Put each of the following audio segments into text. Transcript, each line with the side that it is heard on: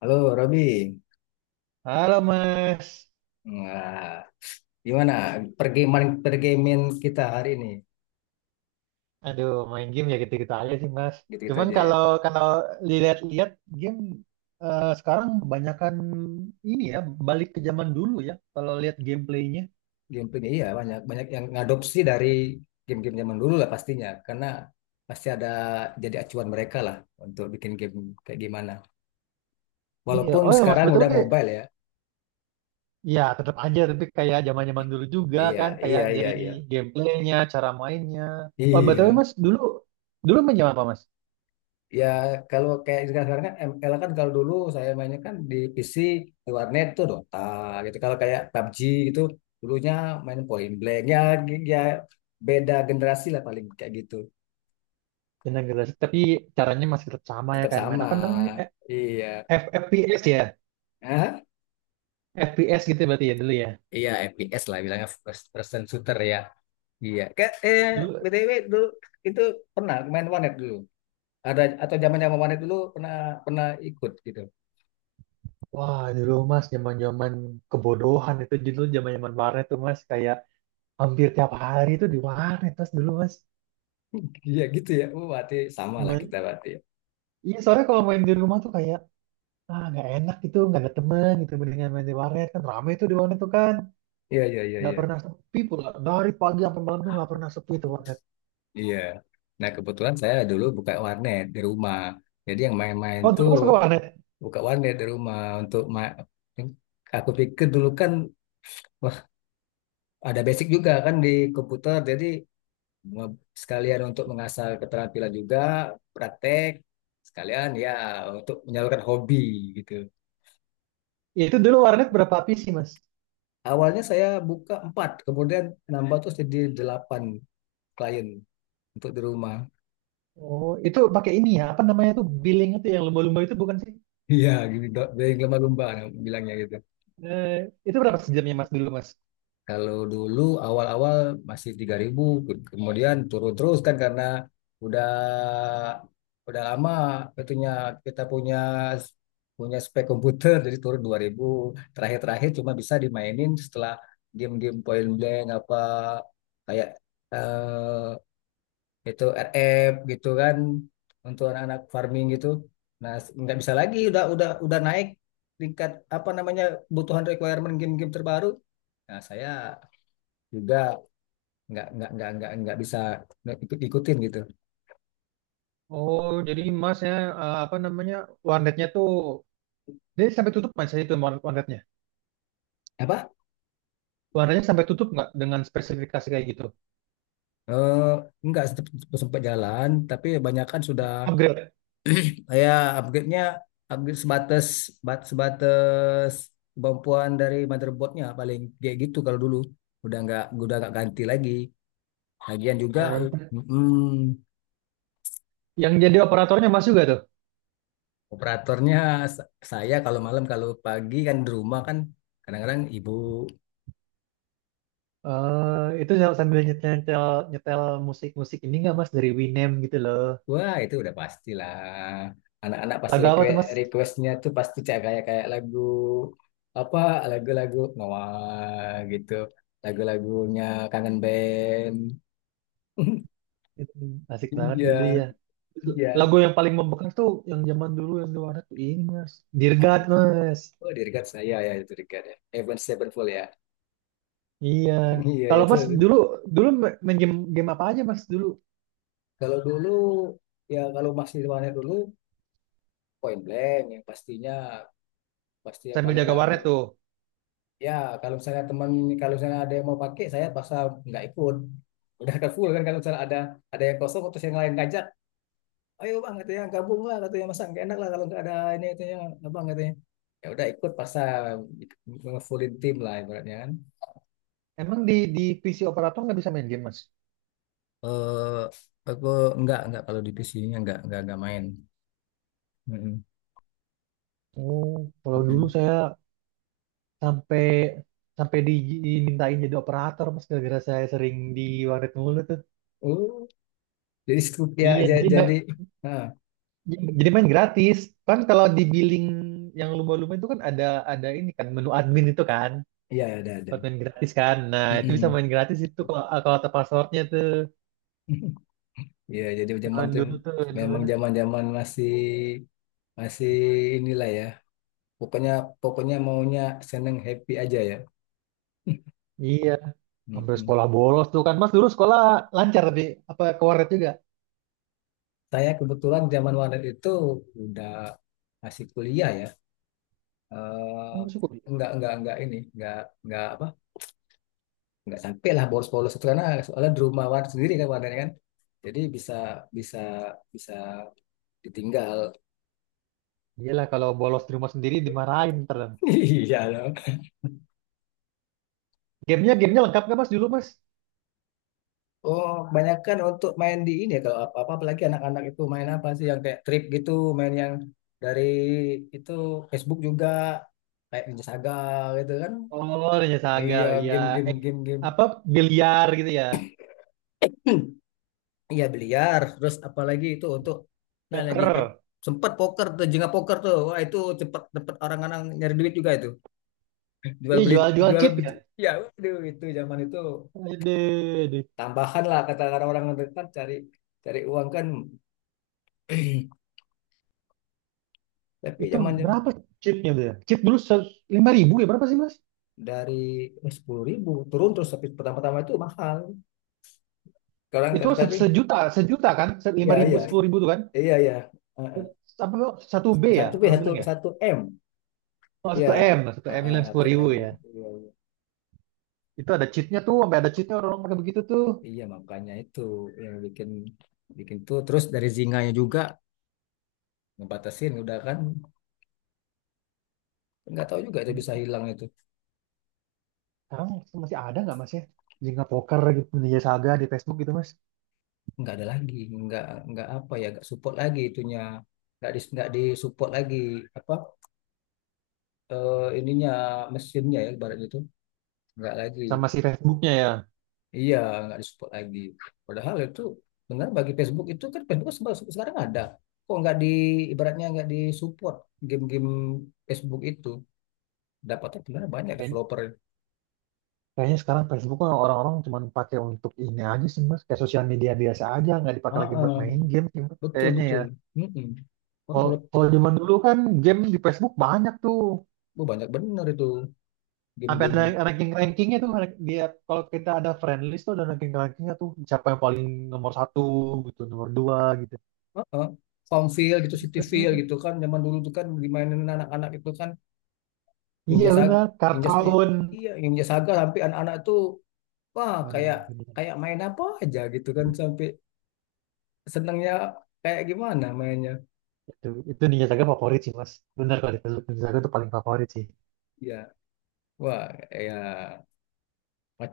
left: Halo Robi,
right: Halo Mas.
left: nah, gimana pergamean pergamean kita hari ini?
right: Aduh main game ya gitu-gitu aja sih Mas.
left: Gitu-gitu
right: Cuman
left: aja ya.
right: kalau kalau dilihat-lihat game sekarang kebanyakan ini ya balik ke zaman dulu ya kalau lihat gameplaynya.
left: Game ini iya banyak banyak yang ngadopsi dari game-game zaman dulu lah pastinya, karena pasti ada jadi acuan mereka lah untuk bikin game kayak gimana.
right: Iya,
left: Walaupun
right: oh ya Mas
left: sekarang
right: betul
left: udah
right: nih.
left: mobile ya.
right: Ya tetap aja tapi kayak zaman-zaman dulu juga
left: Iya,
right: kan kayak
left: iya, iya,
right: dari
left: iya.
right: gameplaynya, cara mainnya. Oh betul
left: Iya.
right: Mas, dulu dulu main game apa Mas?
left: Ya kalau kayak sekarang-sekarang kan ML kan kalau dulu saya mainnya kan di PC di warnet tuh Dota gitu. Kalau kayak PUBG gitu dulunya main Point Blank ya, ya beda generasi lah paling kayak gitu.
right: Dengan generasi tapi caranya masih tetap sama ya
left: Tetap
right: kan, main
left: sama.
right: apa namanya?
left: Iya.
right: F- P S ya,
left: Hah?
right: F P S gitu berarti ya dulu ya.
left: Iya FPS lah bilangnya first person shooter ya. Iya. Kayak
right: Dulu
left: BTW dulu itu pernah main warnet dulu. Ada atau zaman-zaman warnet dulu pernah pernah ikut gitu.
right: Wah, dulu Mas, zaman-zaman kebodohan itu, dulu zaman-zaman warnet tuh Mas, kayak hampir tiap hari tuh di warnet Mas dulu Mas.
left: Iya gitu ya. Oh, berarti sama lah kita
right: Main-
left: berarti.
right: Iya, soalnya kalau main di rumah tuh kayak ah nggak enak gitu, nggak ada temen gitu, mendingan main di warnet kan rame tuh di warnet tuh kan,
left: Iya, iya, iya,
right: nggak
left: iya.
right: pernah sepi pula. Dari pagi sampai malam tuh nggak pernah sepi tuh warnet.
left: Iya. Nah, kebetulan saya dulu buka warnet di rumah. Jadi yang main-main
right: Oh,
left: tuh
right: dulu Mas ke warnet.
left: buka warnet di rumah eh, aku pikir dulu kan wah ada basic juga kan di komputer. Jadi me- sekalian untuk mengasah keterampilan juga, praktek sekalian ya untuk menyalurkan hobi gitu.
right: Ya, itu dulu warnet berapa PC Mas?
left: Awalnya saya buka empat, kemudian nambah terus jadi delapan klien untuk di rumah.
right: Oh, itu pakai ini ya, apa namanya tuh billing itu yang lumba-lumba itu bukan sih?
left: Iya, gitu, dok. Jadi lumba-lumba bilangnya gitu.
right: Eh, itu berapa sejamnya Mas dulu Mas?
left: Kalau dulu awal-awal masih 3.000, kemudian turun terus kan karena udah udah lama itunya kita punya punya spek komputer jadi turun 2.000. Terakhir-terakhir cuma bisa dimainin setelah game-game point blank apa kayak eh, itu RF gitu kan untuk anak-anak farming gitu. Nah, nggak bisa lagi udah naik tingkat apa namanya kebutuhan requirement game-game terbaru. Nah, saya juga nggak bisa ikutin gitu.
right: Oh, jadi masnya apa namanya warnetnya tuh jadi sampai tutup mas ya, itu warnet warnetnya.
left: Apa?
right: Warnetnya sampai tutup nggak dengan spesifikasi kayak gitu?
left: Eh, nggak sempat sempat jalan, tapi kebanyakan sudah
right: Upgrade.
left: ya upgrade-nya upgrade sebatas sebatas kemampuan dari motherboardnya paling kayak gitu kalau dulu udah nggak ganti lagi. Lagian juga
right: Oh,
left: mm,
right: yang jadi operatornya mas juga tuh.
left: operatornya saya kalau malam kalau pagi kan di rumah kan kadang-kadang ibu.
right: Sambil nyetel nyetel, nyetel musik musik ini nggak mas, dari Winem gitu loh.
left: Wah, itu udah pastilah. Anak-anak pasti
right: Lagu apa tuh
left: request
right: mas?
left: requestnya tuh pasti kayak kayak kayak lagu apa lagu-lagu Noah gitu, lagu-lagunya Kangen Band.
right: Itu asik banget
left: Iya,
right: dulu ya.
left: iya.
right: Lagu yang paling membekas tuh yang zaman dulu yang di warnet tuh ini mas. Dear
left: Ah,
right: God mas.
left: Oh, di regard saya ya itu regard ya. Avenged Sevenfold ya.
right: Iya.
left: Iya, iya,
right: Kalau
left: itu.
right: mas dulu, dulu main game game apa aja mas dulu?
left: Kalau dulu ya kalau masih di mana dulu Point Blank yang pastinya pasti yang
right: Sambil
left: paling
right: jaga warnet
left: rame.
right: tuh.
left: Ya, kalau misalnya teman, kalau misalnya ada yang mau pakai, saya paksa nggak ikut. Udah ada full kan, kalau misalnya ada yang kosong, terus yang lain ngajak, ayo bang, katanya gabung lah, katanya masa nggak enak lah kalau nggak ada ini, katanya abang katanya. Ya udah ikut paksa fullin tim lah ibaratnya kan.
right: Emang di PC operator nggak bisa main game, Mas?
left: Eh, aku nggak kalau di PC-nya nggak main. Mm-mm,
right: Oh, kalau dulu
left: mm-mm.
right: saya sampai sampai dimintain jadi operator, Mas, gara-gara saya sering di warnet mulu tuh.
left: Oh, jadi scoop ya,
right: Iya,
left: jadi, ah,
right: jadi main gratis. Kan kalau di billing yang lumba-lumba itu kan ada, ini kan menu admin itu kan
left: iya ada.
right: buat main gratis kan. Nah, itu bisa
left: Mm-mm.
right: main gratis itu kalau kalau ada passwordnya tuh.
left: Iya, jadi zaman
right: Zaman
left: tuh
right: dulu tuh enak
left: memang
right: banget.
left: zaman-zaman masih masih inilah ya pokoknya pokoknya maunya seneng happy aja ya.
right: Iya, sampai
left: Mm-mm.
right: sekolah bolos tuh kan. Mas dulu sekolah lancar tapi apa ke warnet juga?
left: Saya kebetulan zaman Walet itu udah masih kuliah ya. Eh
right: Oh, syukur.
left: enggak ini enggak apa enggak sampai lah bolos-bolos itu karena soalnya di rumah Walet sendiri kan Walet kan jadi bisa bisa bisa ditinggal.
right: Iyalah, kalau bolos di rumah sendiri dimarahin ntar.
left: Iya loh.
right: Gamenya gamenya lengkap nggak mas dulu mas?
left: Oh, kebanyakan untuk main di ini ya kalau apa-apa apalagi anak-anak itu main apa sih yang kayak trip gitu, main yang dari itu Facebook juga kayak Ninja Saga gitu kan.
right: Oh ternyata Saga
left: Iya,
right: ya,
left: game game
right: eh,
left: game game.
right: apa biliar gitu ya,
left: Iya, biliar, terus apalagi itu untuk nah lagi hype
right: poker.
left: sempet poker tuh, jengah poker tuh. Wah, itu cepet cepet orang-orang nyari duit juga itu. Jual
right: Iya
left: beli
right: jual-jual chip ya.
left: ya waduh itu zaman itu
right: Aduh, aduh.
left: tambahan lah kata orang-orang kan cari cari uang kan. Tapi
right: Itu
left: zaman
right: berapa chipnya tuh? Ya? Chip dulu lima ribu ya berapa sih mas?
left: dari 10.000 turun terus tapi pertama-tama itu mahal sekarang
right: Itu
left: kan tapi
right: sejuta sejuta kan? Lima
left: ya,
right: ribu
left: ya,
right: sepuluh ribu tuh kan?
left: iya, ya,
right: Apa tuh? Satu B ya
left: satu b
right: orang
left: satu
right: bilang ya?
left: satu m
right: Oh satu M,
left: ya
right: satu M bilang
left: satu
right: sepuluh ribu
left: m
right: ya.
left: iya iya.
right: Itu ada cheatnya tuh, sampai ada cheatnya orang pakai begitu tuh.
left: Iya, makanya itu yang bikin bikin tuh terus dari zinganya juga ngebatasin udah kan nggak tahu juga itu bisa hilang itu.
right: Sekarang masih ada nggak mas ya? Jenga poker gitu, Ninja Saga di Facebook gitu mas.
left: Nggak ada lagi nggak nggak apa ya nggak support lagi itunya nggak di lagi apa ininya mesinnya ya ibaratnya itu nggak lagi.
right: Sama si Facebooknya ya.
left: Iya, nggak disupport lagi. Padahal itu benar bagi Facebook itu kan Facebook sekarang ada. Kok nggak di ibaratnya nggak disupport game-game Facebook itu dapatnya sebenarnya banyak
right: Kayak-
left: developer.
right: Kayaknya sekarang Facebook kan orang-orang cuma pakai untuk ini aja sih mas. Kayak sosial media biasa aja, nggak dipakai
left: Ah,
right: lagi
left: ah,
right: buat main game sih mas.
left: betul,
right: Kayaknya ya.
left: betul. Mm-mm. Orang
right: Kalau
left: udah
right: kalau zaman dulu kan game di Facebook banyak tuh.
left: oh, banyak bener itu
right: Sampai
left: game-game.
right: ada ranking-rankingnya tuh. Dia kalau kita ada friend list tuh ada ranking-rankingnya tuh. Siapa yang paling nomor satu gitu, nomor dua gitu.
left: Ah, ah. Farmville gitu,
right: Itu seru
left: Cityville
right: tuh.
left: gitu kan zaman dulu tuh kan dimainin anak-anak itu kan.
right: Iya
left: Ninja Saga,
right: benar,
left: Ninja
right: kartun.
left: iya Ninja Saga sampai anak-anak tuh wah
right: Aduh,
left: kayak
right: bener.
left: kayak main apa aja gitu kan sampai senangnya kayak gimana mainnya
right: Itu Ninja Saga favorit sih mas. Bener kalau dipeluk Ninja Saga itu paling favorit sih.
left: ya wah ya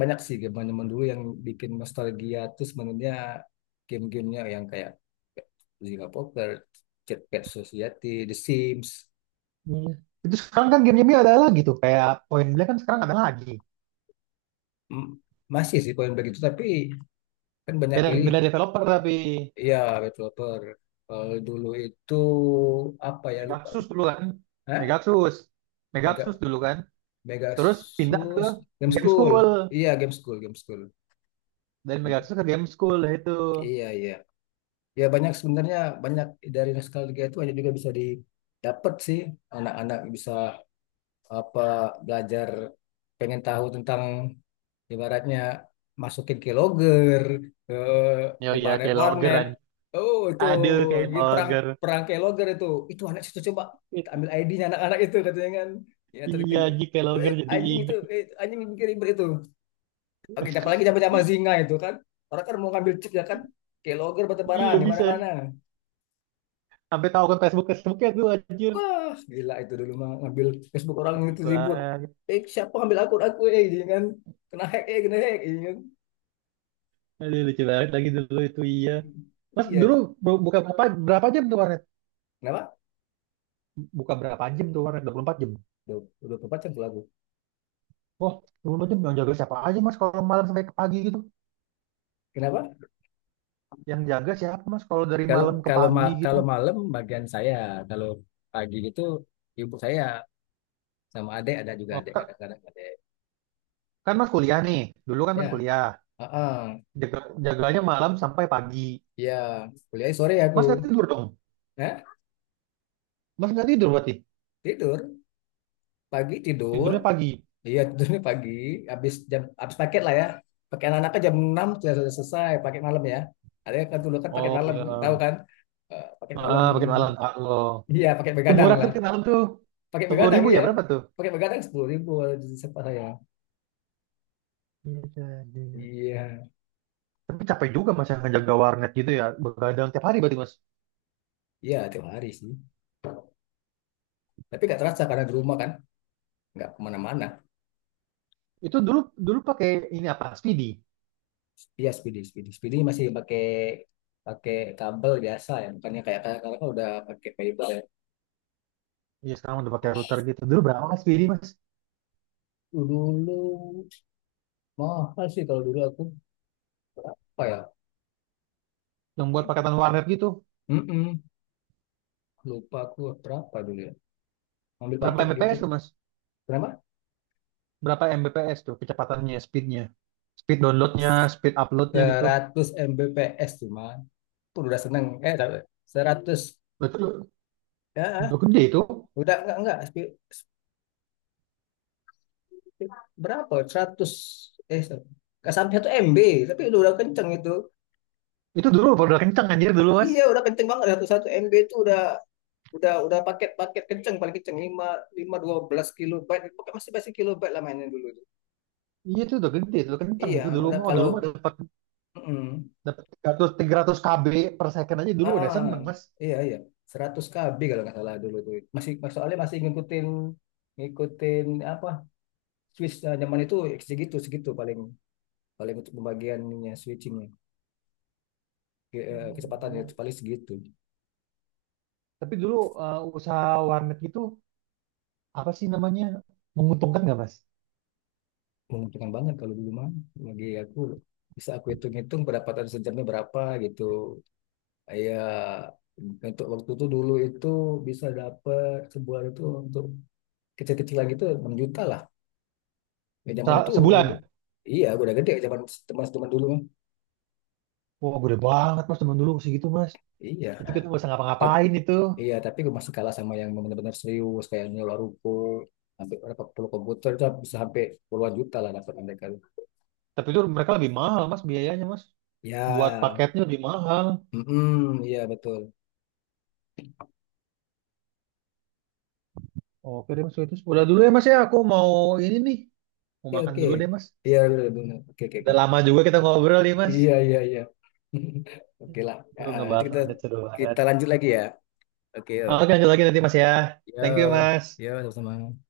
left: banyak sih game zaman dulu yang bikin nostalgia tuh sebenarnya game-gamenya yang kayak Zynga Poker, Cat Cat Society, The Sims.
right: Iya. Itu sekarang kan game-game ada lagi tuh. Kayak Point Blank kan sekarang ada lagi.
left: M- masih sih kalau yang begitu tapi kan banyak
right: Beda
left: pilih.
right: developer tapi
left: Ya developer kalau dulu itu apa ya lupa.
right: Megaxus dulu kan.
left: Hah?
right: Megaxus. Megaxus
left: Mega
right: dulu kan.
left: Mega
right: Terus pindah ke
left: Sus Game
right: Game School.
left: School iya Game School Game School.
right: Dan
left: Mm.
right: Megaxus ke Game School lah itu.
left: Iya, iya. Ya banyak sebenarnya banyak dari nostalgia itu banyak juga bisa didapat sih anak-anak bisa apa belajar pengen tahu tentang ibaratnya masukin ke ke
right: Ya
left: ke
right: iya
left: planet
right: kayak logger
left: warnet
right: anjing.
left: oh itu
right: Aduh kayak
left: di perang
right: logger.
left: perang ke itu itu anak situ coba kita ambil ID-nya anak-anak itu katanya kan ya tadi
right: Iya anjing kayak logger, jadi
left: anjing itu
right: inget.
left: anjing yang bikin ribet itu oke apalagi zaman-zaman Zinga itu kan orang kan mau ngambil chip ya kan ke logger
right: Iya
left: batu-baraan di
right: bisa.
left: mana-mana.
right: Sampai tahu akun Facebooknya tuh anjir.
left: Wah, gila itu dulu mah ngambil Facebook orang itu ribut.
right: Bang.
left: Eh, siapa ngambil akun aku eh gitu kan. Kena hack gitu kan.
right: Aduh lucu banget lagi dulu itu iya. Mas dulu
left: Iya.
right: buka berapa berapa jam tuh warnet?
left: Kenapa?
right: Buka berapa jam tuh warnet? 24 jam.
left: Duh, udah 4 jam tuh aku.
right: Oh, 24 jam yang jaga siapa aja Mas kalau malam sampai ke pagi gitu?
left: Kenapa?
right: Yang jaga siapa Mas kalau dari
left: Kalau
right: malam ke
left: kalau
right: pagi
left: ma-
right: gitu?
left: kalau malam bagian saya, kalau pagi itu ibu saya sama adek ada juga
right: Oh,
left: adek kadang-kadang adek.
right: kan Mas kuliah nih. Dulu kan Mas
left: Ya,
right: kuliah.
left: heeh.
right: Jaga, jaganya malam sampai pagi.
left: Ya, kuliah sore aku.
right: Mas nggak tidur dong?
left: Nah,
right: Mas nggak tidur berarti?
left: tidur. Pagi tidur.
right: Tidurnya pagi.
left: Iya, tidurnya pagi, habis paket lah ya. Pakai anak-anaknya jam 6 sudah selesai paket malam ya. Ada yang kan dulu kan paket
right: Oh
left: malam, tahu
right: ya.
left: kan? Eh, paket malam.
right: Ah, pakai malam. Ah, oh.
left: Iya, paket
right: Itu
left: begadang
right: murah tuh
left: lah.
right: pakai malam tuh.
left: Paket
right: Sepuluh
left: begadang
right: ribu ya
left: iya.
right: berapa tuh?
left: Paket begadang 10.000 sempat saya.
right: Iya, iya.
left: Iya,
right: Tapi capek juga Mas yang ngejaga warnet gitu ya. Begadang tiap hari berarti Mas.
left: iya tiap hari sih. Tapi nggak terasa karena di rumah kan, nggak kemana-mana.
right: Itu dulu, pakai ini apa? Speedy.
left: Iya, speedy, speedy, speedy masih pakai pakai kabel biasa ya, bukannya kayak sekarang kan udah pakai fiber ya.
right: Iya, sekarang udah pakai router gitu. Dulu berapa mas Speedy, Mas?
left: Dulu mahal sih kalau dulu aku berapa ya?
right: Yang buat paketan warnet gitu.
left: Mm-mm. Lupa aku berapa dulu ya. Ambil
right: Berapa
left: paket gitu.
right: Mbps tuh, Mas?
left: Kenapa?
right: Berapa Mbps tuh kecepatannya, speednya? Speed downloadnya, speed uploadnya gitu.
left: 100 Mbps cuma. Pun udah seneng. Tapi 100.
right: Lah,
left: Ya,
right: udah gede itu.
left: udah enggak. Spi- Berapa? 100, Eh, enggak sampai 1 MB, tapi udah kenceng itu.
right: Itu dulu udah kenceng anjir dulu, Mas.
left: Iya, udah kenceng banget. 1 MB itu udah paket-paket kenceng paling kenceng 5 5 12 kilobyte. Pokoknya masih masih kilobyte lah mainnya dulu itu.
right: Iya itu udah gede, itu udah kenceng
left: Iya,
right: itu dulu,
left: udah
right: mau
left: kalau
right: dulu mah dapat
left: mm.
right: dapat 300 KB per second aja dulu udah
left: Ah,
right: seneng, Mas.
left: iya, iya. 100 KB kalau nggak salah dulu tuh. Masih soalnya masih ngikutin ngikutin apa switch zaman itu segitu segitu paling paling untuk pembagiannya switchingnya.
right: Aduh,
left: Kecepatannya
right: dulu.
left: itu paling segitu.
right: Tapi dulu usaha warnet itu apa sih namanya? Menguntungkan nggak, Mas?
left: Menguntungkan banget kalau dulu mah bagi aku bisa aku hitung-hitung pendapatan sejamnya berapa gitu. Ya untuk waktu itu dulu itu bisa dapat sebulan itu untuk kecil-kecilan gitu 6 juta lah. Ya zaman itu
right: Sebulan.
left: udah- iya udah gede zaman teman-teman dulu.
right: Wah, gede banget mas teman dulu segitu mas.
left: Iya,
right: Itu kita nggak bisa
left: tapi
right: ngapa-ngapain itu.
left: iya tapi gue masih kalah sama yang benar-benar serius kayak nyewa ruko sampai berapa puluh komputer itu bisa sampai puluhan juta lah dapat mereka.
right: Tapi itu mereka lebih mahal mas biayanya mas. Buat
left: Ya,
right: paketnya lebih mahal.
left: mm, iya betul.
right: Oke deh mas itu udah dulu ya mas ya. Aku mau ini nih. Mau
left: Oke,
right: makan
left: oke,
right: dulu deh mas.
left: iya betul, betul. Oke, oke, oke.
right: Udah lama juga kita ngobrol nih mas.
left: Iya, iya, iya. Oke lah,
right: Lu
left: Nanti
right: ngebahas
left: kita
right: audit seru banget.
left: kita lanjut lagi ya. Oke yuk,
right: Oke lanjut lagi nanti mas ya. Thank you
left: ya,
right: mas.
left: ya sama-sama.